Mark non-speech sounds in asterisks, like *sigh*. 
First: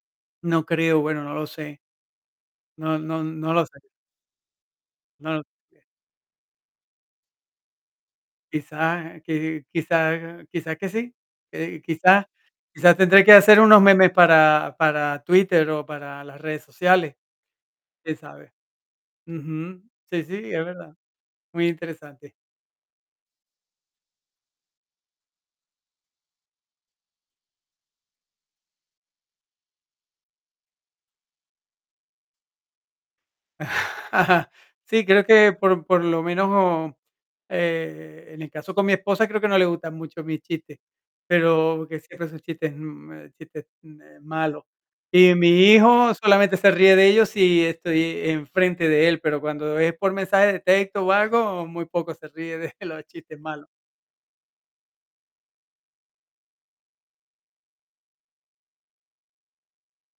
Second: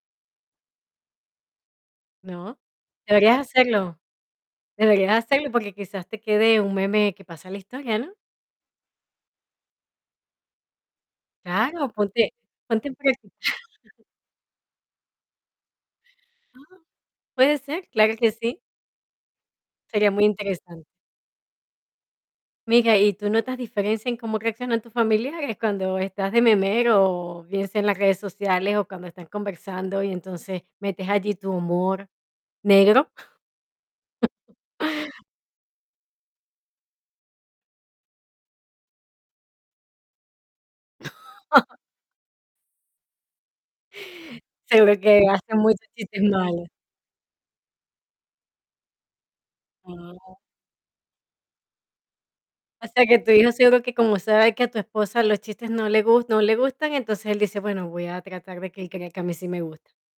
No creo, bueno, no lo sé. ¿No? No no, Deberías no lo sé. hacerlo, deberías No. hacerlo, porque *unintelligible* quizás te quede un meme que pasa a la historia, ¿no? Quizá, eh, qui quizá quizá que sí, eh, Claro, quizá ponte, ponte en quizá tendré que *unintelligible* hacer unos *chuckles* memes para para Twitter, o para las Ah. redes sociales, Puede ser, claro quién que sabe. sí. Ujú. Sería Sí, muy sí, es interesante. verdad, muy interesante. Mira, ¿y tú notas diferencia en cómo reaccionan tus familiares cuando estás de memero, o bien sea en las redes sociales o cuando están conversando, y entonces metes allí tu humor negro? *chuckles* *chuckles* Sí, creo que, por por lo menos, o e en el caso con mi esposa, creo que no le gustan mucho mis chistes, *chuckles* pero que siempre esos chistes me chistes me malos. Se bloquea, Y haces mi muchos hijo chistes solamente malos. se ríe de ellos si estoy e enfrente de él, pero cuando es por Guau. mensaje de texto o algo, muy poco se ríe de O los sea, que tu chistes hijo, malos. seguro que como sabe que a tu esposa los chistes no le gus no le gustan, entonces él dice: "Bueno, voy a tratar de que él crea que a mí sí me gusta".